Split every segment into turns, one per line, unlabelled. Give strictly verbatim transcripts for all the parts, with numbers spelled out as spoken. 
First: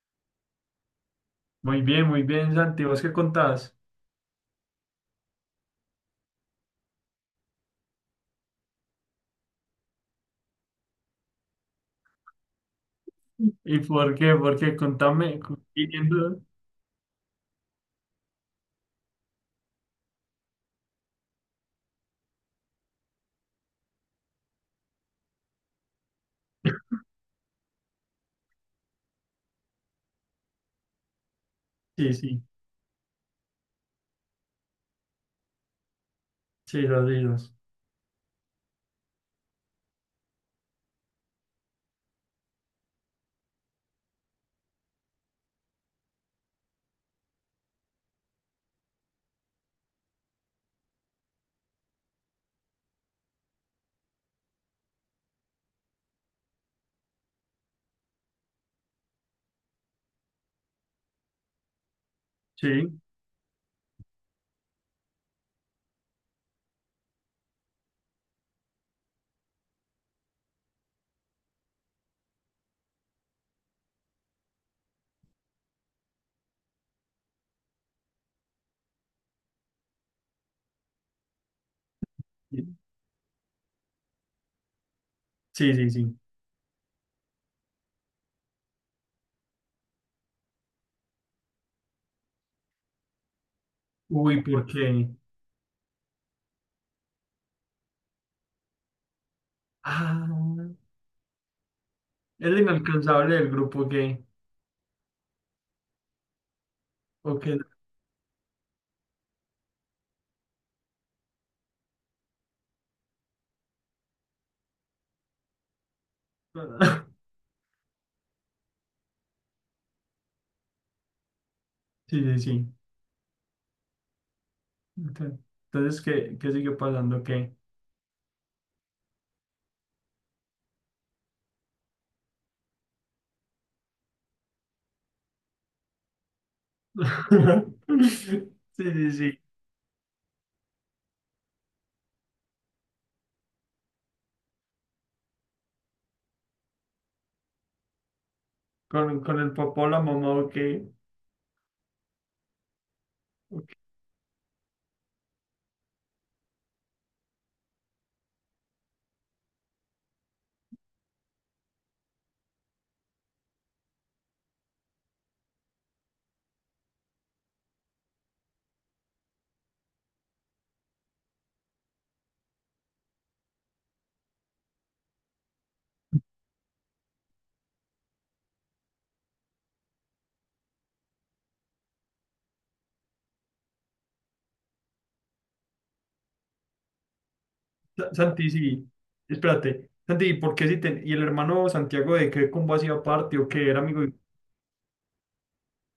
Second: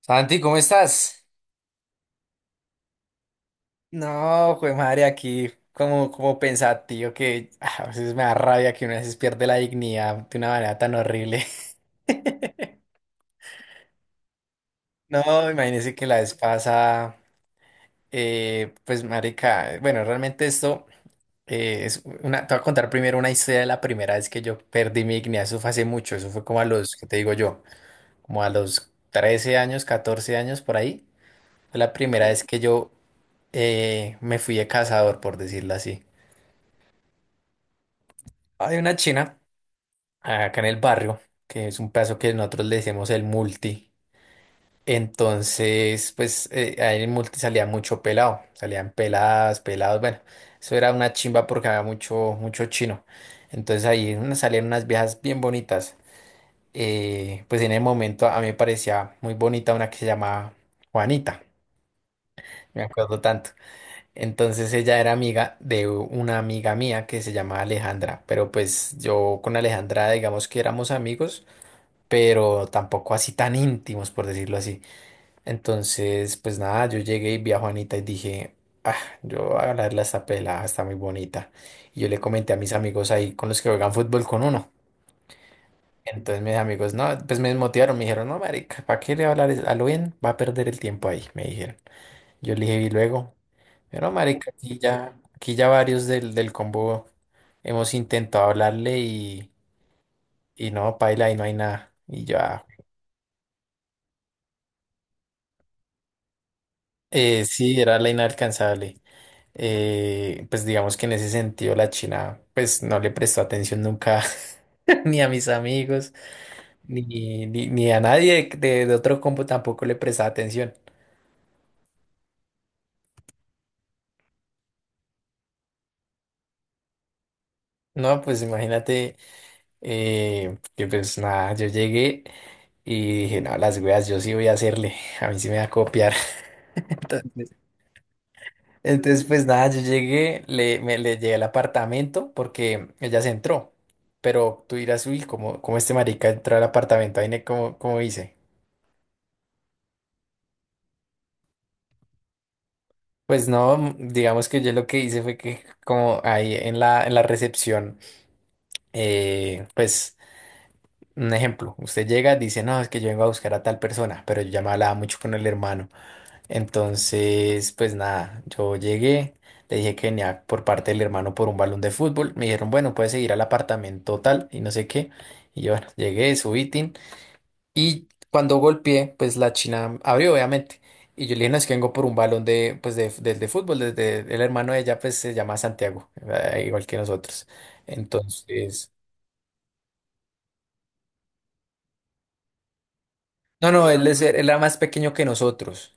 Santi, ¿cómo estás?
Muy bien, muy bien, Santi. ¿Vos qué contás?
No, jue madre, aquí como, como pensativo que ah, a veces me da rabia que una vez pierde la dignidad de una manera tan horrible.
¿Y por qué? ¿Por qué? Contame.
No,
Cu-
imagínese que la vez
siguiendo...
pasa, eh, pues marica, bueno, realmente esto eh, es una, te voy a contar primero una historia de la primera vez que yo perdí mi dignidad, eso fue hace mucho, eso fue como a los, ¿qué te digo yo? Como a los trece años, catorce años por ahí, fue la
Sí,
primera, Sí.
sí,
vez que yo eh, me fui de cazador, por decirlo así.
sí, los islas.
Hay una china acá en el barrio, que es un pedazo que nosotros le decimos el multi. Entonces, pues eh, ahí en el multi salía mucho pelado, salían peladas, pelados, bueno, eso era una chimba porque había mucho, mucho chino. Entonces ahí una- salían unas viejas bien bonitas. Eh, pues en el momento a mí me parecía muy bonita una que se llamaba Juanita,
Sí,
me acuerdo tanto. Entonces ella era amiga de una amiga mía que se llamaba Alejandra, pero pues yo con Alejandra digamos que éramos amigos pero tampoco así tan íntimos, por decirlo así. Entonces, pues nada, yo llegué y vi a Juanita y dije, ah, yo voy a hablarle a esta pelada, está muy bonita. Y yo le comenté a mis
sí,
amigos ahí con los que juegan fútbol con uno.
sí, sí. sí.
Entonces mis amigos, no, pues me desmotivaron, me dijeron, no, marica, ¿para qué le va a hablar a lo bien? Va a perder el tiempo ahí, me dijeron. Yo le dije, y luego, pero
Uy,
marica,
¿por
aquí
qué?
ya, aquí ya varios del, del combo hemos intentado hablarle y,
Ah,
y no, paila, ahí no hay nada. Y
el
ya,
inalcanzable del grupo gay. ¿O
eh,
qué?
sí, era la inalcanzable. Eh, pues digamos que en ese sentido la China pues no le prestó atención nunca ni a mis amigos ni, ni, ni a nadie de, de otro combo tampoco le prestaba atención.
Sí, sí, sí. Ok. Entonces, ¿qué, qué sigue pasando? ¿Qué?
No, pues imagínate eh, que pues nada, yo llegué y dije, no, las weas yo sí voy a hacerle, a mí sí me va a copiar. Entonces,
Sí, sí,
entonces,
sí.
pues nada, yo llegué, le, me, le llegué al apartamento porque ella se entró, pero tú dirás, uy, como, como este marica entró al apartamento, ahí ne- como, como dice.
¿Con, con el papá o la mamá o qué?
Pues no, digamos que yo lo que hice fue que como ahí en la, en la recepción, eh, pues un ejemplo, usted llega, dice, no, es que yo vengo a buscar a tal persona, pero yo ya me hablaba mucho con el hermano. Entonces, pues nada, yo llegué, le dije que venía por parte del hermano por un balón de fútbol, me dijeron, bueno, puedes seguir al apartamento tal y no sé qué. Y yo, bueno, llegué, subí, tin, y cuando golpeé, pues la china abrió, obviamente. Y yo le dije, no, es que vengo por un balón de, pues de, del de fútbol, desde el hermano de ella, pues se llama Santiago, eh, igual que nosotros.
Sa- Santi, sí,
Entonces,
espérate. Santi, ¿y ¿por qué si te...? ¿Y el hermano Santiago de qué combo hacía parte o qué
no,
era
no,
amigo?
él,
de-
es- él era más pequeño que nosotros.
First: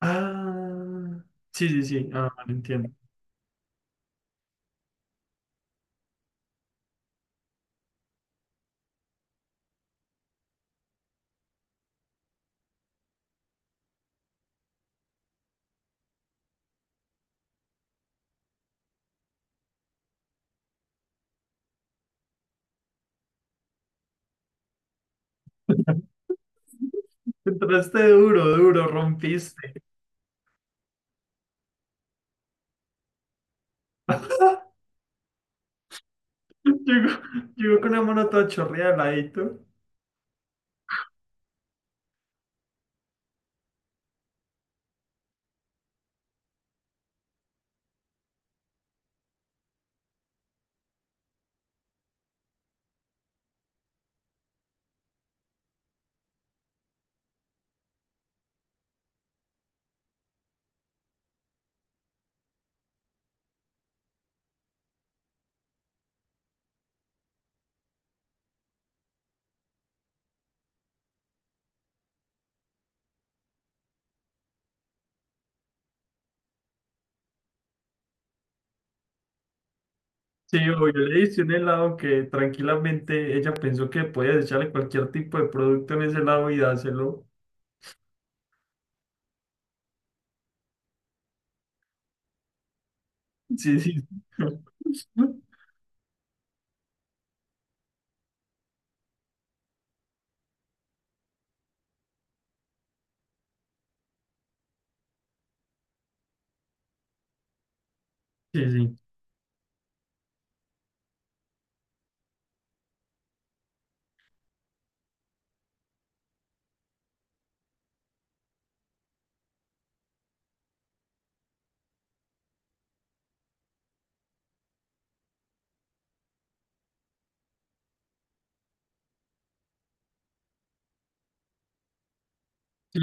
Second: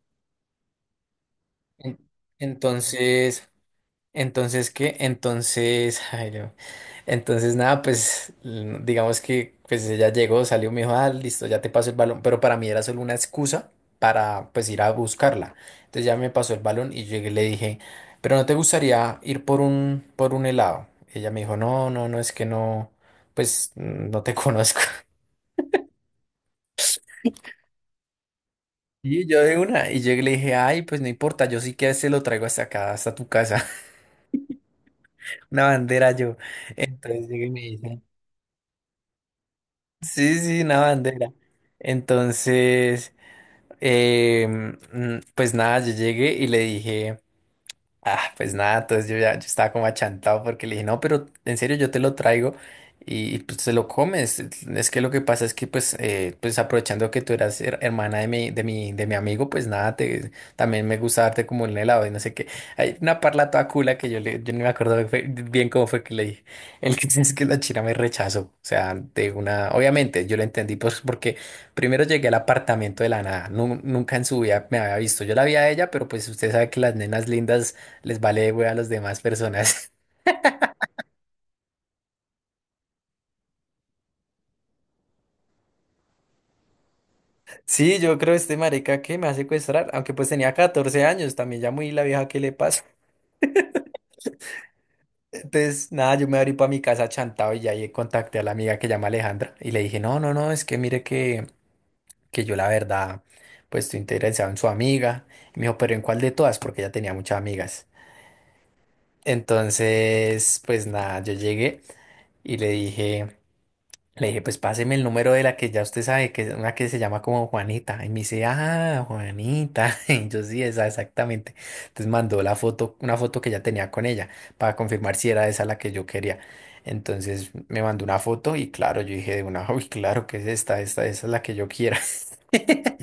Ah, sí, sí,
En-
sí, ah, vale, entiendo.
Entonces, Entonces, ¿qué? Entonces, Jairo, entonces nada, pues l- digamos que pues ella llegó, salió, me dijo, ah, listo, ya te paso el balón, pero para mí era solo una excusa para pues ir a buscarla. Entonces ya me pasó el balón y llegué y le dije, pero ¿no te gustaría ir por un, por un helado? Ella me dijo, no, no, no, es que no, pues mm, no te conozco.
Entraste duro, duro,
Y yo de
rompiste.
una, y llegué y le dije, ay, pues no importa, yo sí que se lo traigo hasta acá, hasta tu casa, una bandera yo.
Llegó,
Entonces llegué y me
llegó con
dice.
una mano toda chorreada al ladito.
Sí, sí, una bandera. Entonces, em, mm, pues nada, yo llegué y le dije. Ah, pues nada, entonces yo ya yo estaba como achantado porque le dije, no, pero en serio yo te lo traigo y, y, pues te lo comes. Es que lo que pasa es que pues, eh, pues aprovechando que tú eras her- hermana de mi, de mi, de mi amigo, pues nada, te, también me gusta darte como un helado y no sé qué. Hay una parla toda cula que yo, le, yo no me acuerdo de- fue- bien cómo fue que le dije. El que es que la china me rechazó. O sea, de una, obviamente yo lo entendí pues porque primero llegué al apartamento de la nada. Nu- nunca en su vida me había visto. Yo la vi a ella, pero pues usted sabe que las nenas lindas les vale güey a las demás personas.
Sí, yo le hice un helado que tranquilamente ella pensó que podía echarle cualquier tipo de producto en ese helado y dárselo.
Sí, yo creo este marica que me va a secuestrar, aunque pues tenía catorce años, también ya muy la vieja que le pasa.
Sí, sí.
Entonces, nada, yo me abrí para mi casa chantado y ya ahí contacté a la amiga que llama Alejandra y le dije, no, no, no, es que mire que, que yo la verdad, pues estoy interesado en su amiga. Y me dijo, pero ¿en cuál de todas? Porque ella tenía muchas amigas.
Sí, sí.
Entonces, pues nada, yo llegué y le dije. Le dije, pues páseme el número de la que ya usted sabe, que es una que se llama como Juanita. Y me dice, ah, Juanita. Y yo sí, esa exactamente. Entonces mandó la foto, una foto que ya tenía con ella, para confirmar si era esa la que yo quería. Entonces me mandó una foto y claro, yo dije de una, uy, claro que es esta, esta, esa es la que yo quiera.
Sí,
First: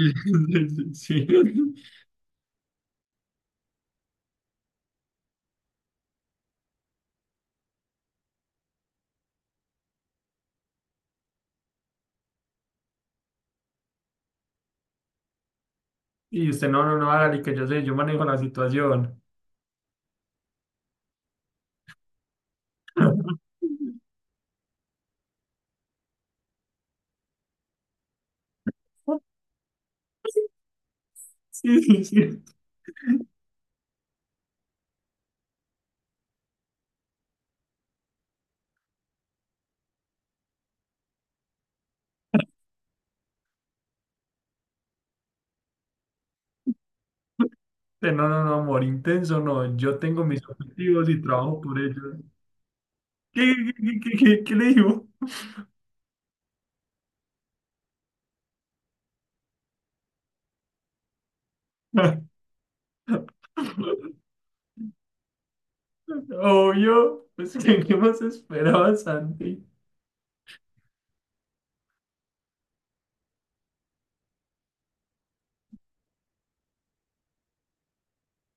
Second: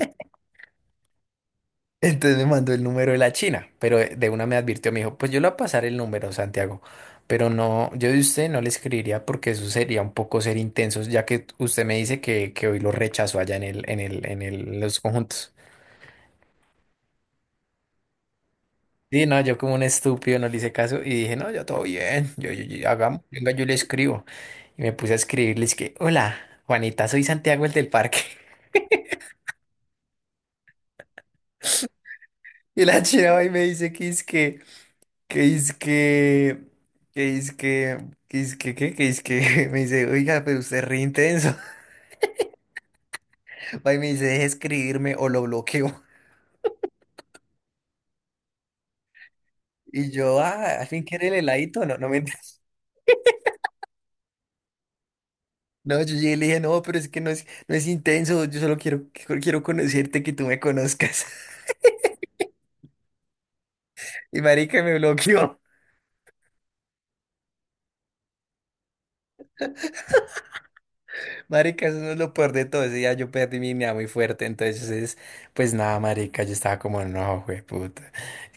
sí, sí. sí.
Entonces me mandó el número de la China, pero de una me advirtió, me dijo, pues yo le voy a pasar el número, Santiago, pero no, yo de usted no le escribiría porque eso sería un poco ser intensos, ya que usted me dice que, que hoy lo rechazó allá en el, en el, en el, en los conjuntos.
Y usted, no, no, no, hágale, que yo sé, yo manejo la situación.
Sí, no, yo como un estúpido no le hice caso y dije, no, yo todo bien, yo, yo, yo- hagamos, venga, yo le escribo. Y me puse a escribirle, es que, hola, Juanita, soy Santiago el del parque.
Sí, sí, sí.
Y la China va y me dice que es que... Que es que, que es que, que es que, ¿qué? Que es que, me dice, oiga, pero usted es re intenso. Va y me dice, deje de escribirme o lo bloqueo.
Usted, no, no, no, amor, intenso, no, yo
Y
tengo
yo,
mis
ah, al fin
objetivos y
quiere el
trabajo por
heladito, no, no
ellos.
me entiendes.
¿Qué, qué, qué, qué, qué- qué le digo?
No, yo llegué y le dije, no, pero es que no es, no es intenso, yo solo quiero, quiero quiero conocerte, que tú me conozcas. Y marica me bloqueó.
Obvio, pues, ¿qué, qué más esperaba, Santi?
Marica, eso no es lo peor de todo. Ese día yo perdí mi dignidad muy fuerte. Entonces, pues nada, marica, yo estaba como, no, puta,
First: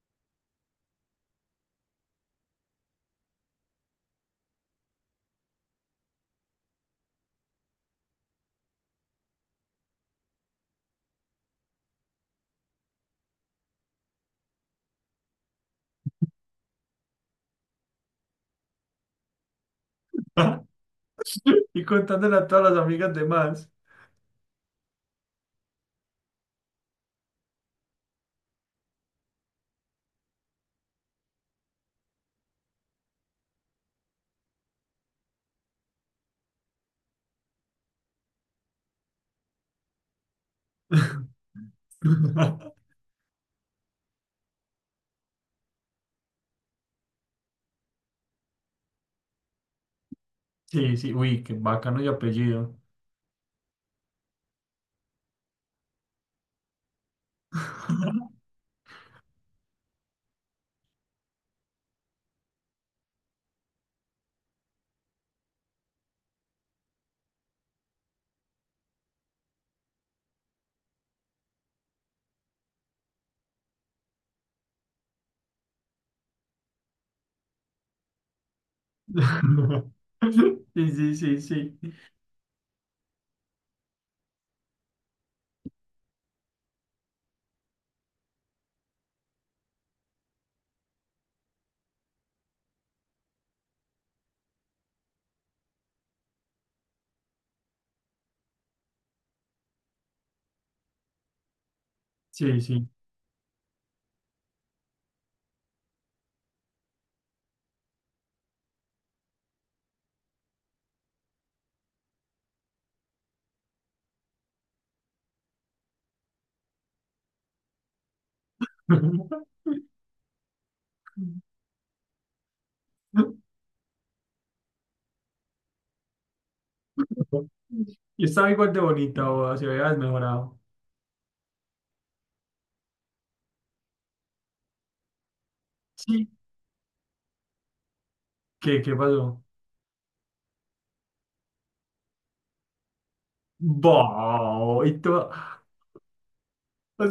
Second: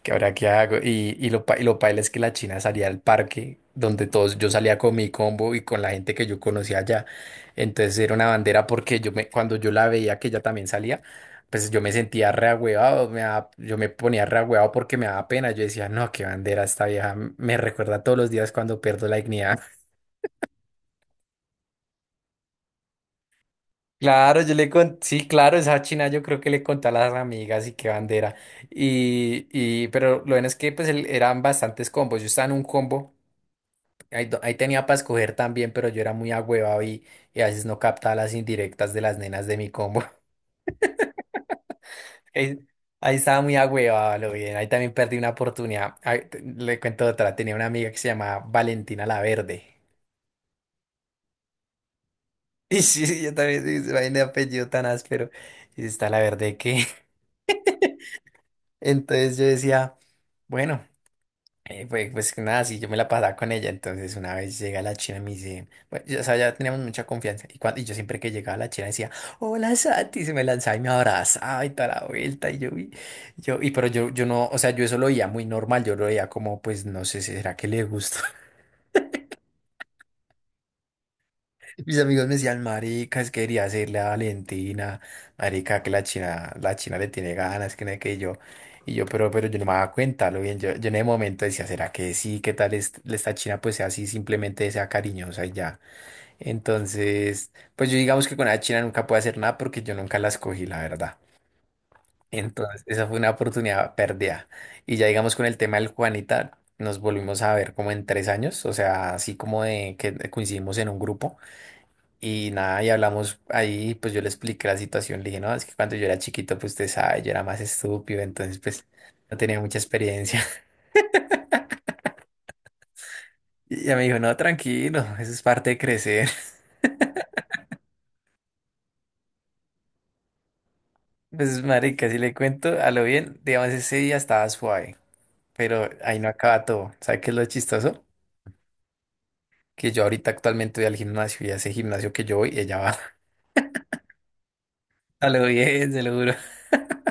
¿qué ahora qué hago? Y, y lo, pa- y lo paila es que la China salía al parque donde todos, yo salía con mi combo y con la gente que yo conocía allá. Entonces era una bandera porque yo me, cuando yo la veía que ella también salía, pues yo me sentía reagüeado, me daba- yo me ponía reagüeado porque me daba pena. Yo decía, no, qué bandera esta vieja, me recuerda todos los días cuando pierdo la dignidad.
Y contándole a todas las amigas de más.
Claro, yo le con, sí, claro, esa china yo creo que le conté a las amigas y qué bandera. Y, y, pero lo bueno es que pues el- eran bastantes combos. Yo estaba en un combo, ahí, do- ahí tenía para escoger también, pero yo era muy agüevado y, y a veces no captaba las indirectas de las nenas de mi combo. Ahí, ahí estaba muy agüevado, lo bien. Ahí también perdí una oportunidad. Ahí te- le cuento otra, tenía una amiga que se llamaba Valentina La Verde.
Sí, sí, uy, qué bacano y apellido.
Y sí, sí, yo también, sí, vaina de apellido tan áspero. Y está La Verde que. Entonces yo decía. Bueno. Eh, pues, pues nada, sí, yo me la pasaba con ella, entonces una vez llega la china y me dice, bueno, ya, o sea, ya teníamos mucha confianza, y, cuando, y yo siempre que llegaba la china decía, hola Santi, y se me lanzaba y me abrazaba y toda la vuelta, y yo, y, yo, y pero yo, yo no, o sea, yo eso lo veía muy normal, yo lo veía como, pues no sé, ¿será que le gusta?
Sí, sí, sí, sí,
Mis amigos me decían, marica, es que quería hacerle a Valentina, marica, que la China, la China le tiene ganas, que no sé qué, y yo, y yo, pero, pero yo no me daba cuenta, lo bien, yo, yo en el momento decía, ¿será que sí? ¿Qué tal es- esta China? Pues sea así, simplemente sea cariñosa y ya. Entonces, pues yo digamos que con la China nunca puedo hacer nada porque yo nunca la escogí, la verdad.
sí,
Entonces,
sí.
esa fue una oportunidad perdida. Y ya digamos con el tema del Juanita, nos volvimos a ver como en tres años, o sea, así como de que coincidimos en un grupo. Y nada, y hablamos ahí, pues yo le expliqué la situación, le dije, no, es que cuando yo era chiquito, pues usted sabe, yo era más estúpido, entonces pues no tenía mucha experiencia. Y ella me dijo, no, tranquilo, eso es parte de crecer.
Y estaba igual de bonita, o se había desmejorado.
Pues marica, si le cuento a lo bien, digamos, ese día estaba suave, pero ahí no
Sí.
acaba todo. ¿Sabe qué es lo chistoso?
¿Qué, qué pasó?
Que yo ahorita actualmente voy al gimnasio y a ese gimnasio que yo voy, ella va.
Bo, y tú,
A
o
lo bien, se lo juro.
sea,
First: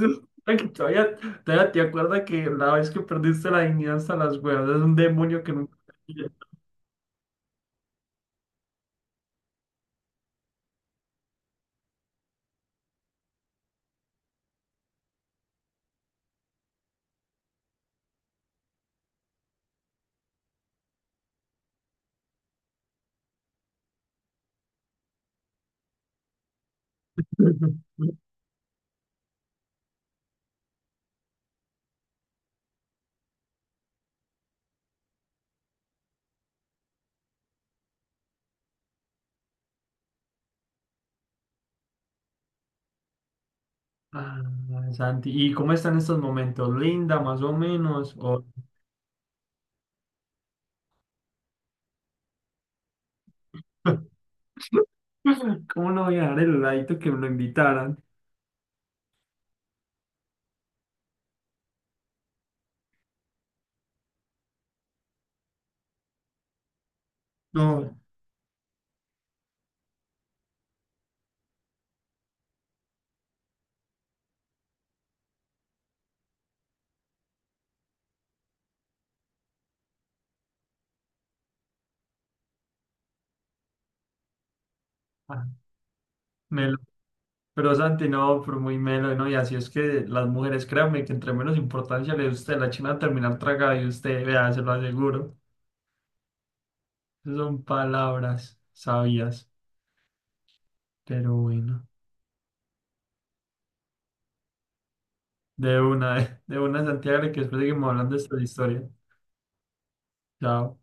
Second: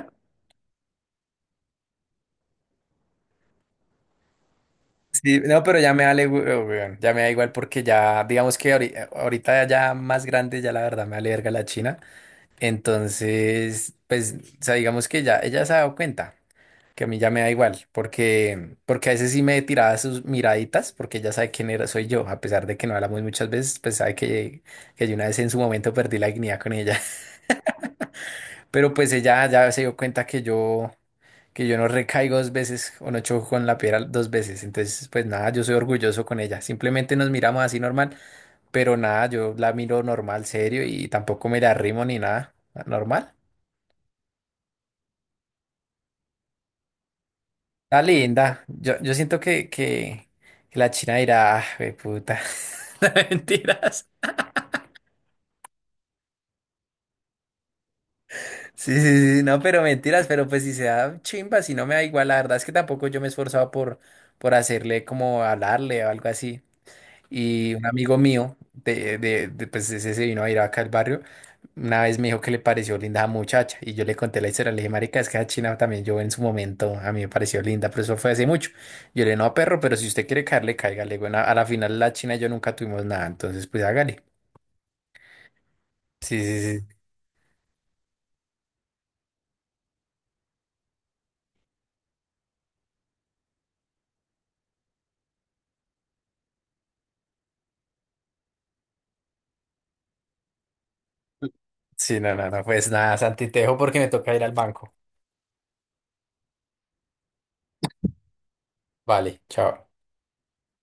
ay, que todavía, todavía te acuerdas que la vez que perdiste la dignidad hasta las huevas, es un
Sí,
demonio que
no,
nunca.
pero ya me vale, hue- weón, ya me da igual porque ya, digamos que ahori- ahorita ya más grande, ya la verdad me vale verga la China. Entonces, pues, o sea, digamos que ya ella se ha dado cuenta que a mí ya me da igual, porque, porque a veces sí me tiraba sus miraditas, porque ella sabe quién era, soy yo, a pesar de que no hablamos muchas veces, pues sabe que, que yo una vez en su momento perdí la dignidad con ella, pero pues ella ya se dio cuenta que yo, que yo no recaigo dos veces o no choco con la piedra dos veces, entonces, pues nada, yo soy orgulloso con ella, simplemente nos miramos así normal, pero nada, yo la miro normal, serio, y tampoco me la arrimo ni nada, normal.
Ah, Santi, ¿y cómo están estos momentos? ¿Linda, más o
Está
menos? ¿O...
linda. Yo, yo siento que, que, que la China dirá, ah, güey, puta. no, Mentiras.
¿Cómo no voy a dejar el heladito que me lo invitaran?
Sí, sí, sí, no, pero mentiras, pero pues si se da chimba, si no me da igual, la verdad es que tampoco yo me he esforzado por, por hacerle como hablarle o algo así. Y un
No,
amigo mío, de, de, de, pues ese se vino a ir acá al barrio, una vez me dijo que le pareció linda a muchacha. Y yo le conté la historia, le dije, marica, es que a China también yo en su momento, a mí me pareció linda, pero eso fue hace mucho. Yo le dije, no, perro, pero si usted quiere caerle, cáigale. Bueno, a la final la China y yo nunca tuvimos nada, entonces pues hágale.
ah,
Sí,
me
sí,
lo...
sí.
Pero Santi, no, pero muy melo, ¿no? Y así es que las mujeres, créanme, que entre menos importancia le dé usted, la china va a terminar tragada y usted, vea, se lo aseguro. Esas son palabras sabias, pero bueno.
Sí, no, no, no, pues nada, Santi, te dejo porque me toca ir al banco.
De una, de una, Santiago, que después seguimos hablando de esta historia.
Vale, chao.
Chao.